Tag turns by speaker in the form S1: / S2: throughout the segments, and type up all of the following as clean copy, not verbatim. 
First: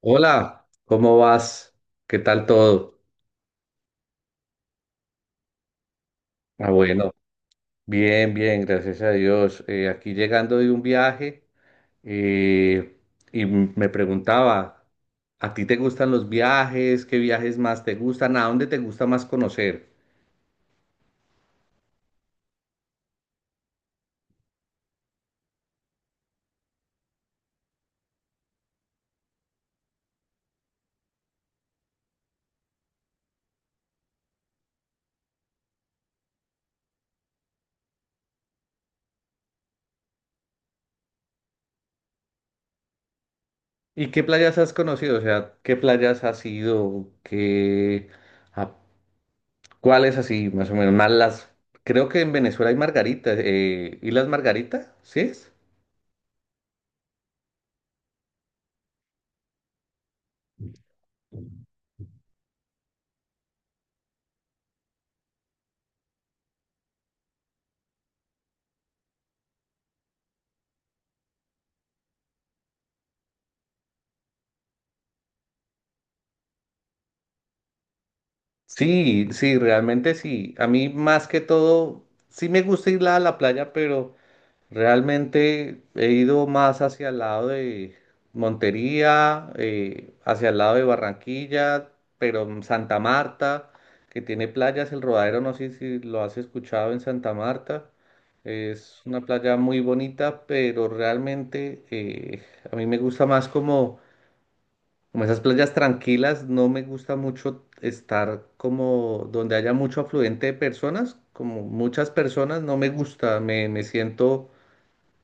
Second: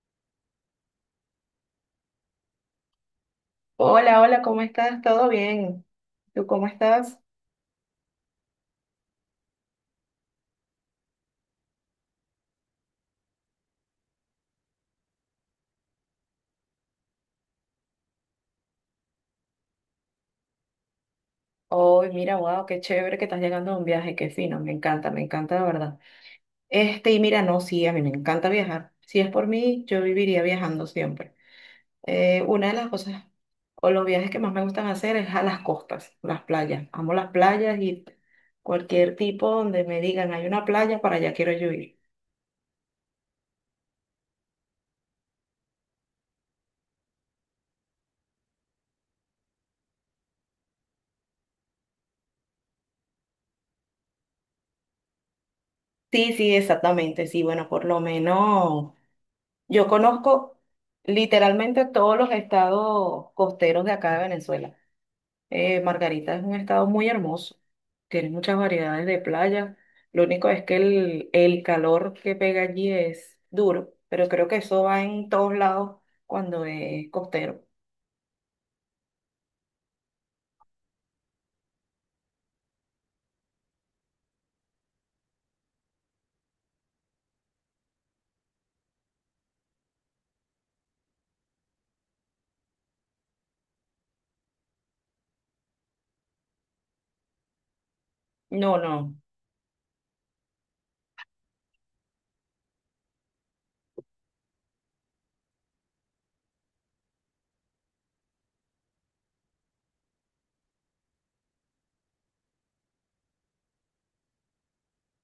S1: Hola, ¿cómo vas? ¿Qué tal todo?
S2: Hola, hola, ¿cómo estás? ¿Todo bien? ¿Tú cómo
S1: Ah, bueno,
S2: estás?
S1: bien, bien, gracias a Dios. Aquí llegando de un viaje eh, y me preguntaba, ¿a ti te gustan los viajes? ¿Qué viajes más te gustan? ¿A dónde te gusta más conocer?
S2: Oh, mira, wow, qué chévere que estás llegando a un viaje, qué fino, me encanta de verdad. Este, y mira, no, sí, a mí me encanta viajar. Si es por mí, yo viviría viajando siempre. Una de las cosas o los viajes que más me gustan hacer es a las costas, las playas. Amo las playas y cualquier tipo donde me digan hay una playa, para allá quiero yo ir.
S1: ¿Y qué playas has conocido? O sea, ¿qué playas has ido? ¿Qué, a- cuáles así, más o menos? Más las, creo que en Venezuela hay Margarita, ¿Islas Margarita? ¿Sí es?
S2: Sí, sí, exactamente, sí, bueno, por lo menos. Yo conozco literalmente todos los estados costeros de acá de Venezuela. Margarita es un estado muy hermoso, tiene muchas variedades de playas. Lo único es que el calor que pega allí es duro, pero creo que eso va en todos lados cuando es costero.
S1: Sí, sí, realmente sí. A mí más que todo, sí me gusta ir a la playa, pero realmente he ido más hacia el lado de Montería, hacia el lado de Barranquilla, pero en Santa Marta, que tiene playas, el Rodadero, no sé si lo has escuchado en Santa Marta.
S2: No,
S1: Es
S2: no.
S1: una playa muy bonita, pero realmente a mí me gusta más como esas playas tranquilas, no me gusta mucho estar como donde haya mucho afluente de personas, como muchas personas, no me gusta, me siento,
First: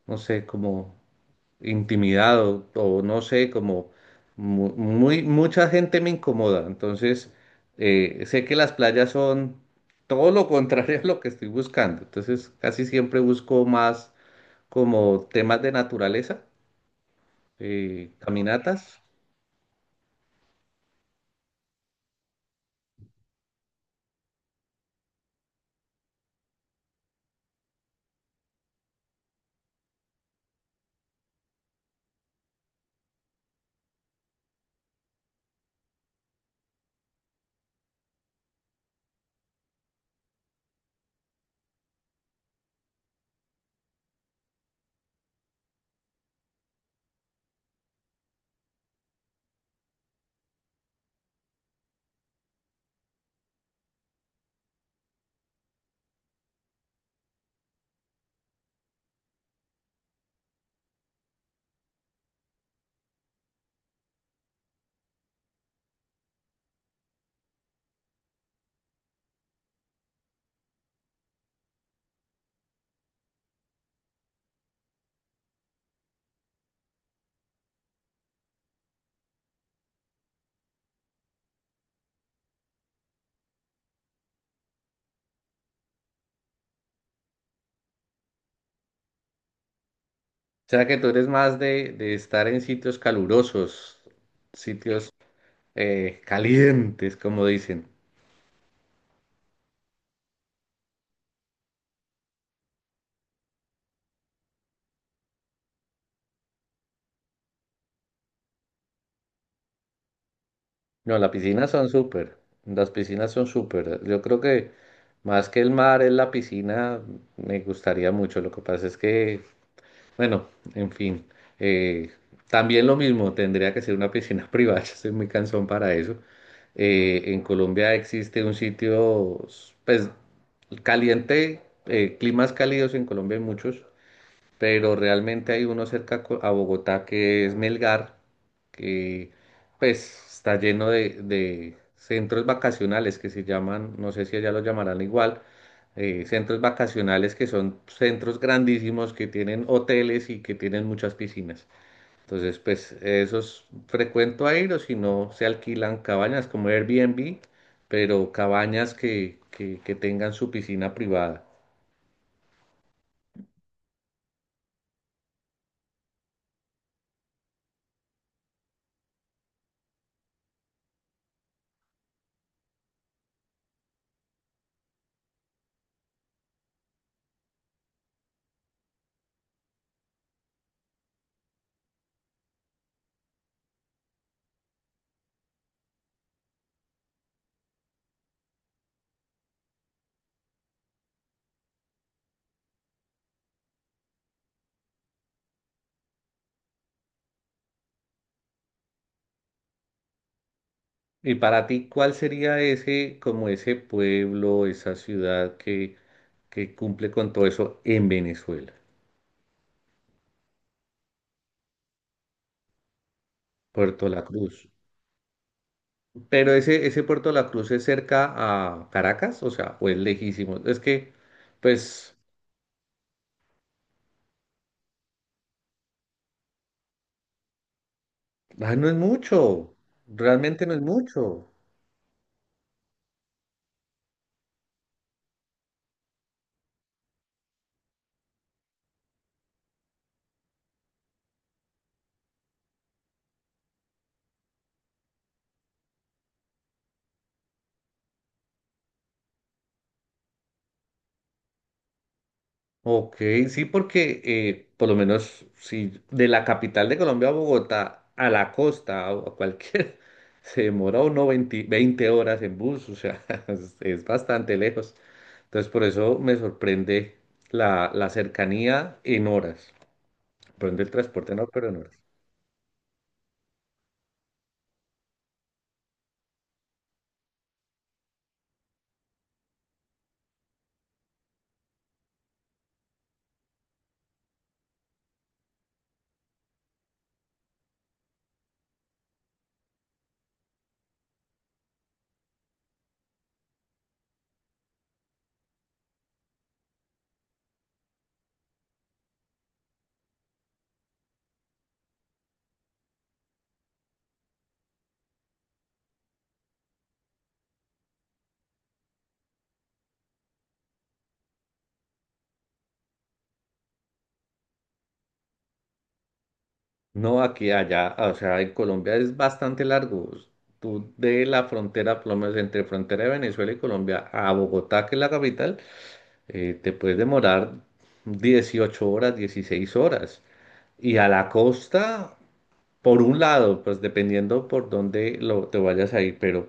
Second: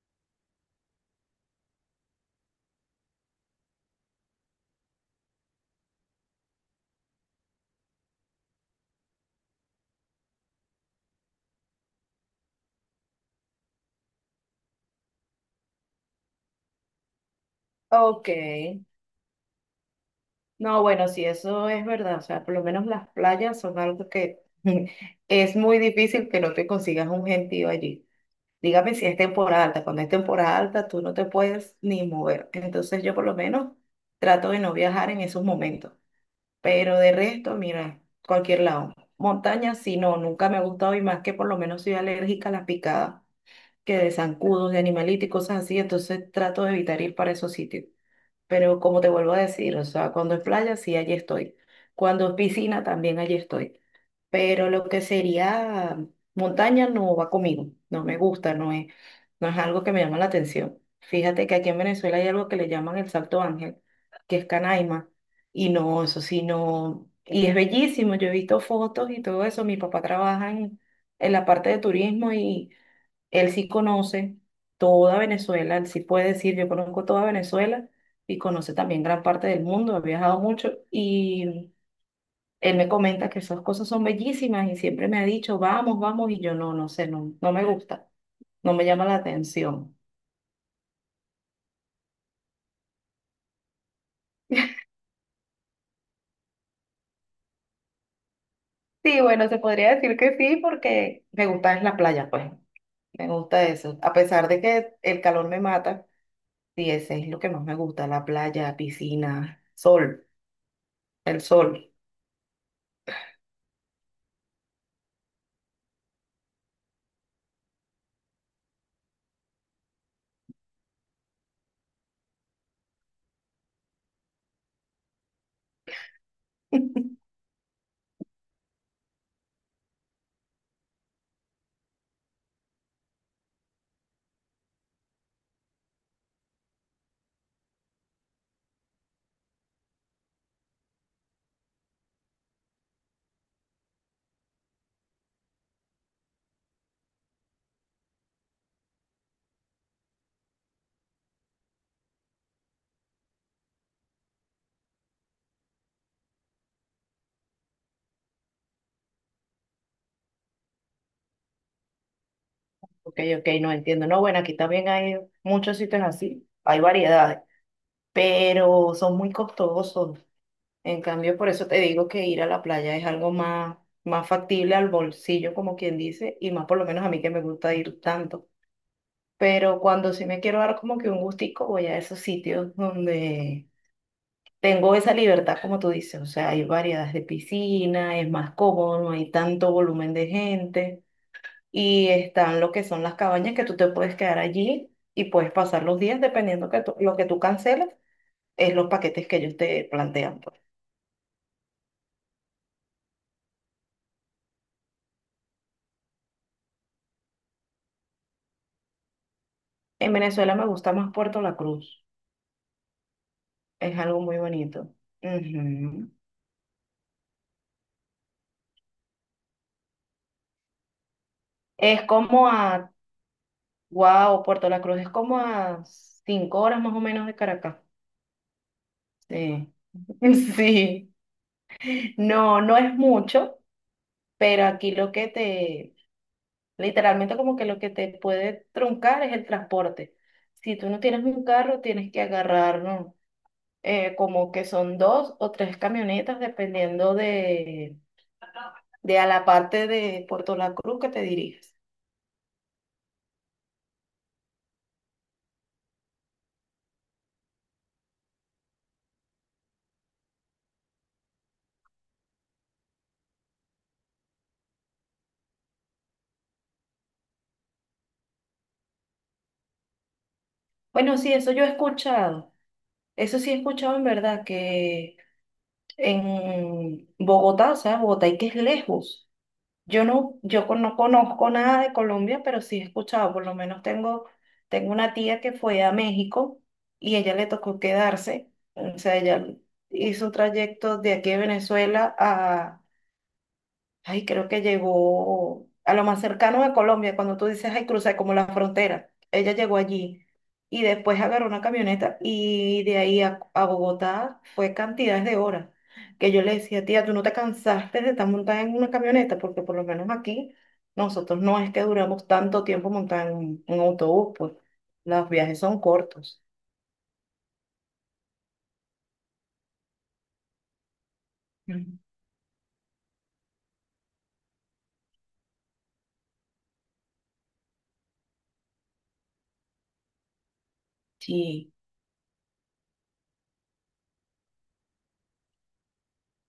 S1: no sé, como intimidado o no sé, como muy, mucha gente me incomoda. Entonces, sé que las playas son todo lo contrario a lo que estoy buscando. Entonces, casi siempre busco más como temas de naturaleza,
S2: Ok.
S1: caminatas.
S2: No, bueno, sí, eso es verdad. O sea, por lo menos las playas son algo que es muy difícil que no te consigas un gentío allí. Dígame si es temporada alta. Cuando es temporada alta, tú no te puedes ni mover. Entonces yo por lo menos trato de no viajar en esos momentos. Pero de resto, mira, cualquier lado. Montaña, sí, no, nunca me ha gustado y más que por lo menos soy alérgica a las picadas, que de zancudos, de animalitos y cosas así. Entonces trato de evitar ir para esos sitios. Pero como te vuelvo a decir, o sea, cuando es playa, sí, allí estoy. Cuando es piscina, también allí estoy, pero lo que sería montaña no va conmigo, no me gusta, no es, no es algo que me llama la atención. Fíjate que aquí en Venezuela hay algo que le llaman el Salto Ángel, que es Canaima, y no, eso sí, no, y es bellísimo, yo he visto fotos y todo eso, mi papá trabaja en la parte de turismo y él sí conoce toda Venezuela, él sí puede decir, yo conozco toda Venezuela. Y conoce también gran parte del mundo, ha viajado mucho y él me comenta que esas cosas son bellísimas y siempre me ha dicho, vamos, vamos, y yo no, no sé, no, no me gusta, no me llama la atención.
S1: O sea que tú eres más de estar en sitios calurosos, sitios calientes, como dicen.
S2: Sí, bueno, se podría decir que sí, porque me gusta es la playa, pues, me gusta eso. A pesar de que el calor me mata, sí, ese es lo que más me gusta, la playa, piscina, sol,
S1: No, las
S2: el
S1: piscinas son
S2: sol.
S1: súper, las piscinas son súper. Yo creo que más que el mar es la piscina, me gustaría mucho. Lo que pasa es que, bueno, en fin, eh, también lo mismo, tendría que ser una piscina privada, yo soy muy cansón para eso. En Colombia existe un sitio, pues, caliente, climas cálidos en Colombia hay muchos, pero realmente hay uno cerca a Bogotá que es Melgar, que pues está lleno de centros vacacionales que se llaman, no sé si allá lo llamarán igual, centros vacacionales que son centros grandísimos que tienen hoteles y que tienen muchas piscinas. Entonces, pues esos frecuento a ir, o si no, se alquilan cabañas como Airbnb, pero cabañas que tengan su piscina privada.
S2: Ok, ok, no entiendo. No, bueno, aquí también hay muchos sitios así, hay variedades, pero son muy costosos. En cambio, por eso te digo que ir a la playa es algo más, más factible al bolsillo, como quien dice, y más por lo menos a mí que me gusta ir tanto. Pero cuando sí me quiero dar como que un gustico, voy a esos sitios donde tengo esa libertad, como tú dices. O sea, hay variedades de piscina, es más cómodo, no hay tanto volumen de gente. Y están lo que son las cabañas que tú te puedes quedar allí y puedes pasar los días dependiendo que lo que tú canceles, es los paquetes que ellos te plantean, pues.
S1: Y para ti, ¿cuál sería ese, como ese pueblo, esa ciudad que cumple con todo eso en Venezuela?
S2: En Venezuela me gusta más Puerto La Cruz. Es
S1: Puerto
S2: algo
S1: La
S2: muy
S1: Cruz.
S2: bonito. Ujú.
S1: Pero ese Puerto La Cruz es cerca a Caracas, o sea, ¿o es lejísimo? Es que,
S2: Es
S1: pues,
S2: como a, wow, Puerto La Cruz es como a 5 horas más o menos de Caracas.
S1: ah, no es
S2: Sí.
S1: mucho, realmente no es
S2: Sí.
S1: mucho.
S2: No, no es mucho, pero aquí lo que te, literalmente como que lo que te puede truncar es el transporte. Si tú no tienes un carro, tienes que agarrar, ¿no? Como que son dos o tres camionetas, dependiendo de a la parte de Puerto La Cruz que te diriges.
S1: Ok, sí, porque por lo menos si de la capital de Colombia a Bogotá, a la costa o a cualquier, se demora uno veinte horas en bus, o sea, es bastante lejos. Entonces por eso me sorprende la cercanía en horas. Sorprende el
S2: Bueno, sí,
S1: transporte, no,
S2: eso yo he
S1: pero en horas.
S2: escuchado. Eso sí he escuchado en verdad que en Bogotá, o sea, Bogotá y que es lejos. Yo no, no conozco nada de Colombia, pero sí he escuchado, por lo menos tengo, tengo una tía que fue a México y ella le tocó quedarse, o sea, ella hizo un trayecto de aquí de Venezuela a... Ay, creo que llegó a lo más cercano de Colombia, cuando tú dices, ay, crucé como la frontera. Ella llegó allí y después agarró una camioneta y de ahí a Bogotá fue cantidades de horas que yo le decía, tía, tú no te cansaste de estar montada en una camioneta, porque por lo menos aquí nosotros no es que duramos tanto tiempo montada en un autobús, pues los viajes son cortos.
S1: No, aquí, allá, o sea, en Colombia es bastante largo. Tú de la frontera,
S2: Mm.
S1: por lo menos entre frontera de Venezuela y Colombia a Bogotá, que es la capital. Te puedes demorar 18 horas, 16 horas. Y a la
S2: Sí,
S1: costa, por un lado, pues dependiendo por dónde lo, te vayas a ir, pero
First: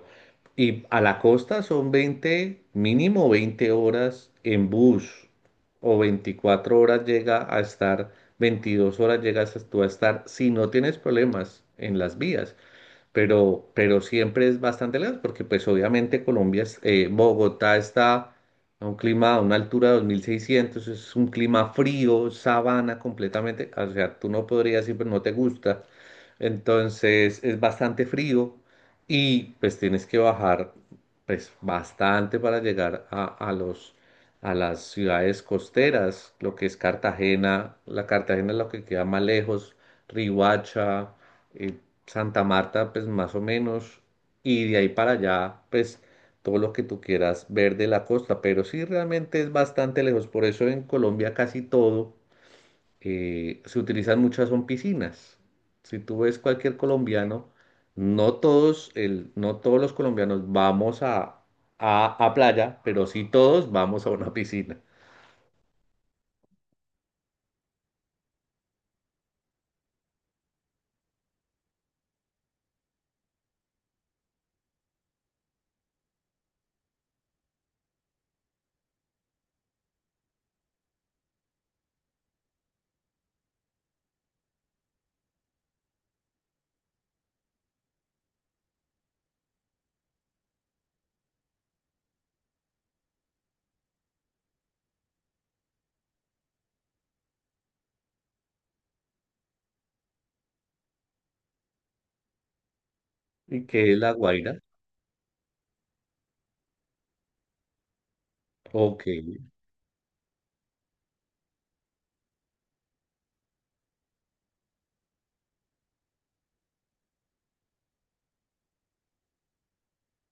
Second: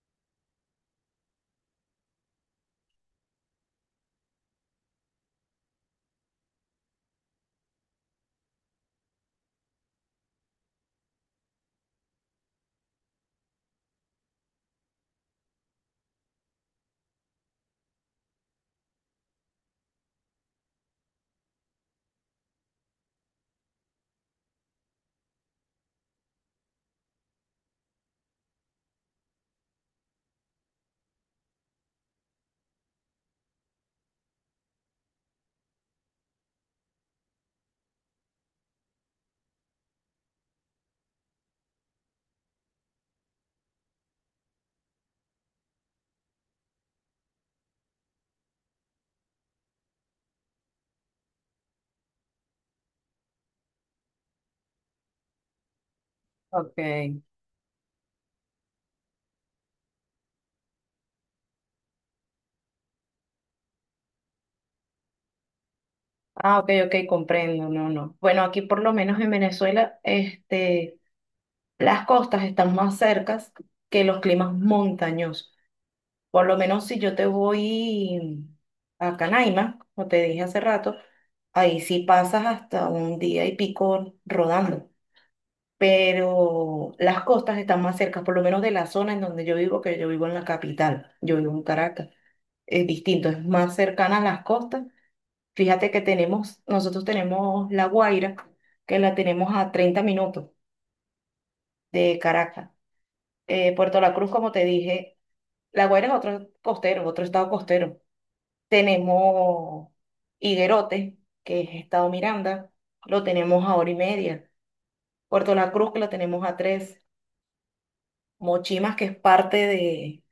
S1: y a la costa son veinte, mínimo 20 horas en bus o 24 horas llega a estar, 22 horas llegas tú a estar si no tienes problemas en las vías, pero siempre es bastante lejos, porque pues obviamente Colombia, Bogotá está a un clima, a una altura de 2600, es un clima frío, sabana completamente, o sea, tú no podrías ir, pero no te gusta, entonces es bastante frío y pues tienes que bajar pues bastante para llegar a las ciudades costeras, lo que es Cartagena, la Cartagena es lo que queda más lejos, Rihuacha, Santa Marta, pues más o menos, y de ahí para allá, pues todo lo que tú quieras ver de la costa, pero sí realmente es bastante lejos, por eso en Colombia casi todo se utilizan muchas son piscinas. Si tú ves cualquier
S2: ok.
S1: colombiano, no todos, no todos los colombianos vamos a, a playa, pero sí todos vamos a una piscina.
S2: Ah, ok, ok, comprendo, no, no. Bueno, aquí por lo menos en Venezuela, este... Las costas están más cercas que los climas montañosos. Por lo menos si yo te voy a Canaima, como te dije hace rato, ahí sí pasas hasta un día y pico rodando. Pero las costas están más cercas, por lo menos de la zona en donde yo vivo, que yo vivo en la capital, yo vivo en Caracas. Es distinto, es más cercana a las costas. Fíjate que tenemos, nosotros tenemos La Guaira, que la tenemos a 30 minutos de Caracas.
S1: ¿Y qué es
S2: Puerto
S1: La
S2: La Cruz, como
S1: Guaira?
S2: te dije... La Guaira es otro costero, otro estado costero.
S1: Ok.
S2: Tenemos Higuerote, que es estado Miranda, lo tenemos a hora y media. Puerto La Cruz, que lo tenemos a tres. Mochimas, que es parte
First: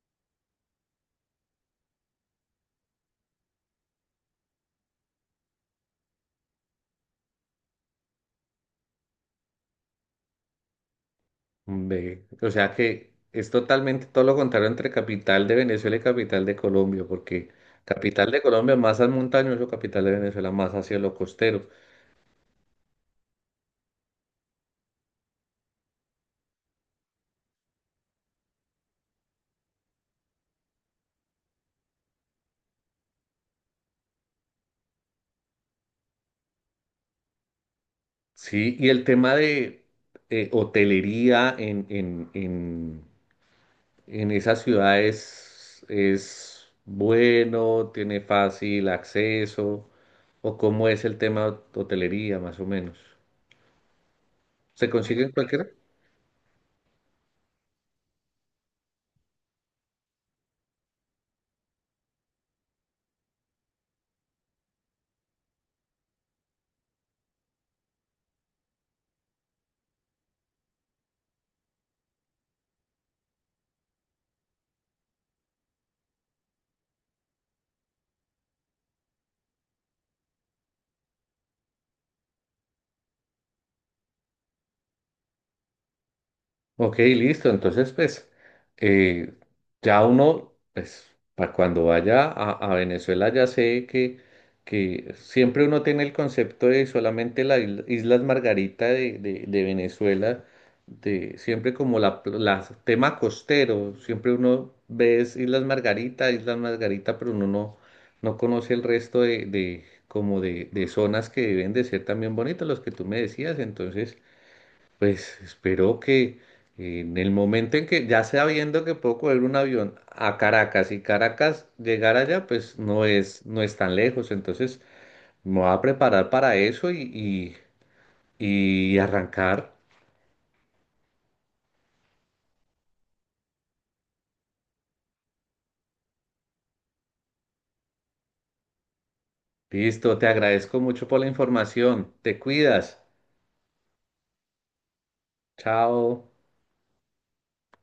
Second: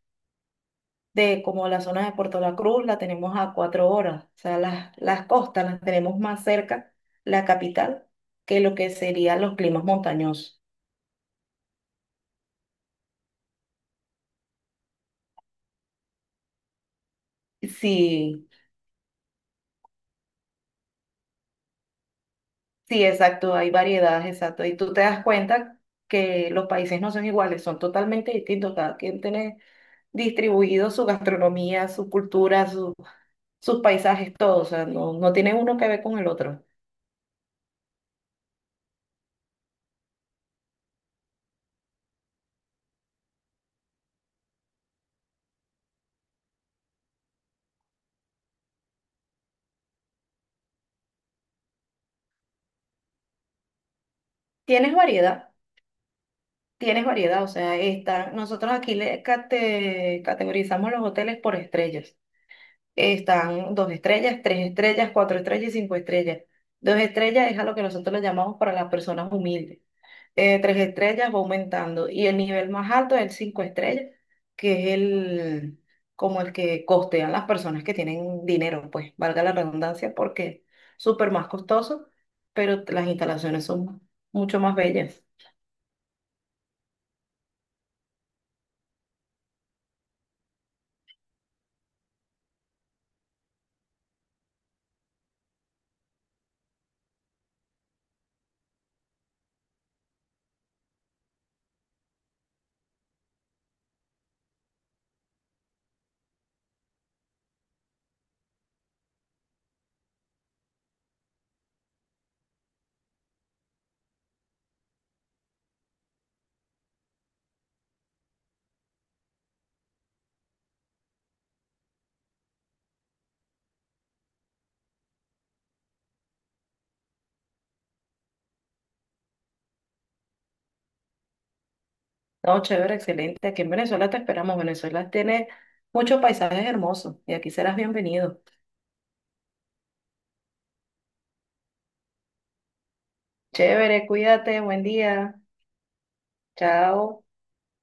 S2: de como la zona de Puerto La Cruz, la tenemos a 4 horas. O sea, las costas las tenemos más cerca, la capital, que lo que serían los climas montañosos.
S1: Ve, o sea que es totalmente todo lo contrario entre capital de Venezuela y capital de Colombia, porque capital de
S2: Sí,
S1: Colombia más al montañoso, capital de Venezuela más hacia lo costero.
S2: sí, exacto, hay variedades, exacto. Y tú te das cuenta que los países no son iguales, son totalmente distintos. Cada quien tiene distribuido su gastronomía, su cultura, su- sus paisajes, todo. O sea, no, no tiene uno que ver con el otro.
S1: Sí, y el tema de hotelería en esas ciudades es bueno, tiene fácil acceso, o cómo es el tema de hotelería más o menos. ¿Se
S2: Tienes
S1: consigue en
S2: variedad,
S1: cualquiera?
S2: tienes variedad. O sea, está, nosotros aquí le categorizamos los hoteles por estrellas. Están dos estrellas, tres estrellas, cuatro estrellas y cinco estrellas. Dos estrellas es a lo que nosotros le llamamos para las personas humildes. Tres estrellas va aumentando y el nivel más alto es el cinco estrellas, que es el como el que costean las personas que tienen dinero, pues valga la redundancia, porque es súper más costoso, pero las instalaciones son mucho más bellas.
S1: Ok, listo. Entonces, pues, eh, ya uno, pues, para cuando vaya a Venezuela, ya sé que siempre uno tiene el concepto de solamente las Islas Margarita de Venezuela, de siempre como tema costero, siempre uno ve es Islas Margarita, Islas Margarita, pero uno no conoce el resto como de zonas que deben de ser también bonitas, los que tú me decías. Entonces, pues espero que en el momento en que ya sabiendo que puedo coger un avión a Caracas y Caracas llegar allá, pues no es tan lejos. Entonces me voy a preparar para eso y arrancar.
S2: No, chévere, excelente. Aquí en Venezuela te esperamos. Venezuela tiene muchos paisajes hermosos y aquí serás bienvenido.
S1: Listo, te agradezco mucho por la información. Te cuidas.
S2: Chévere, cuídate, buen día.
S1: Chao.
S2: Chao.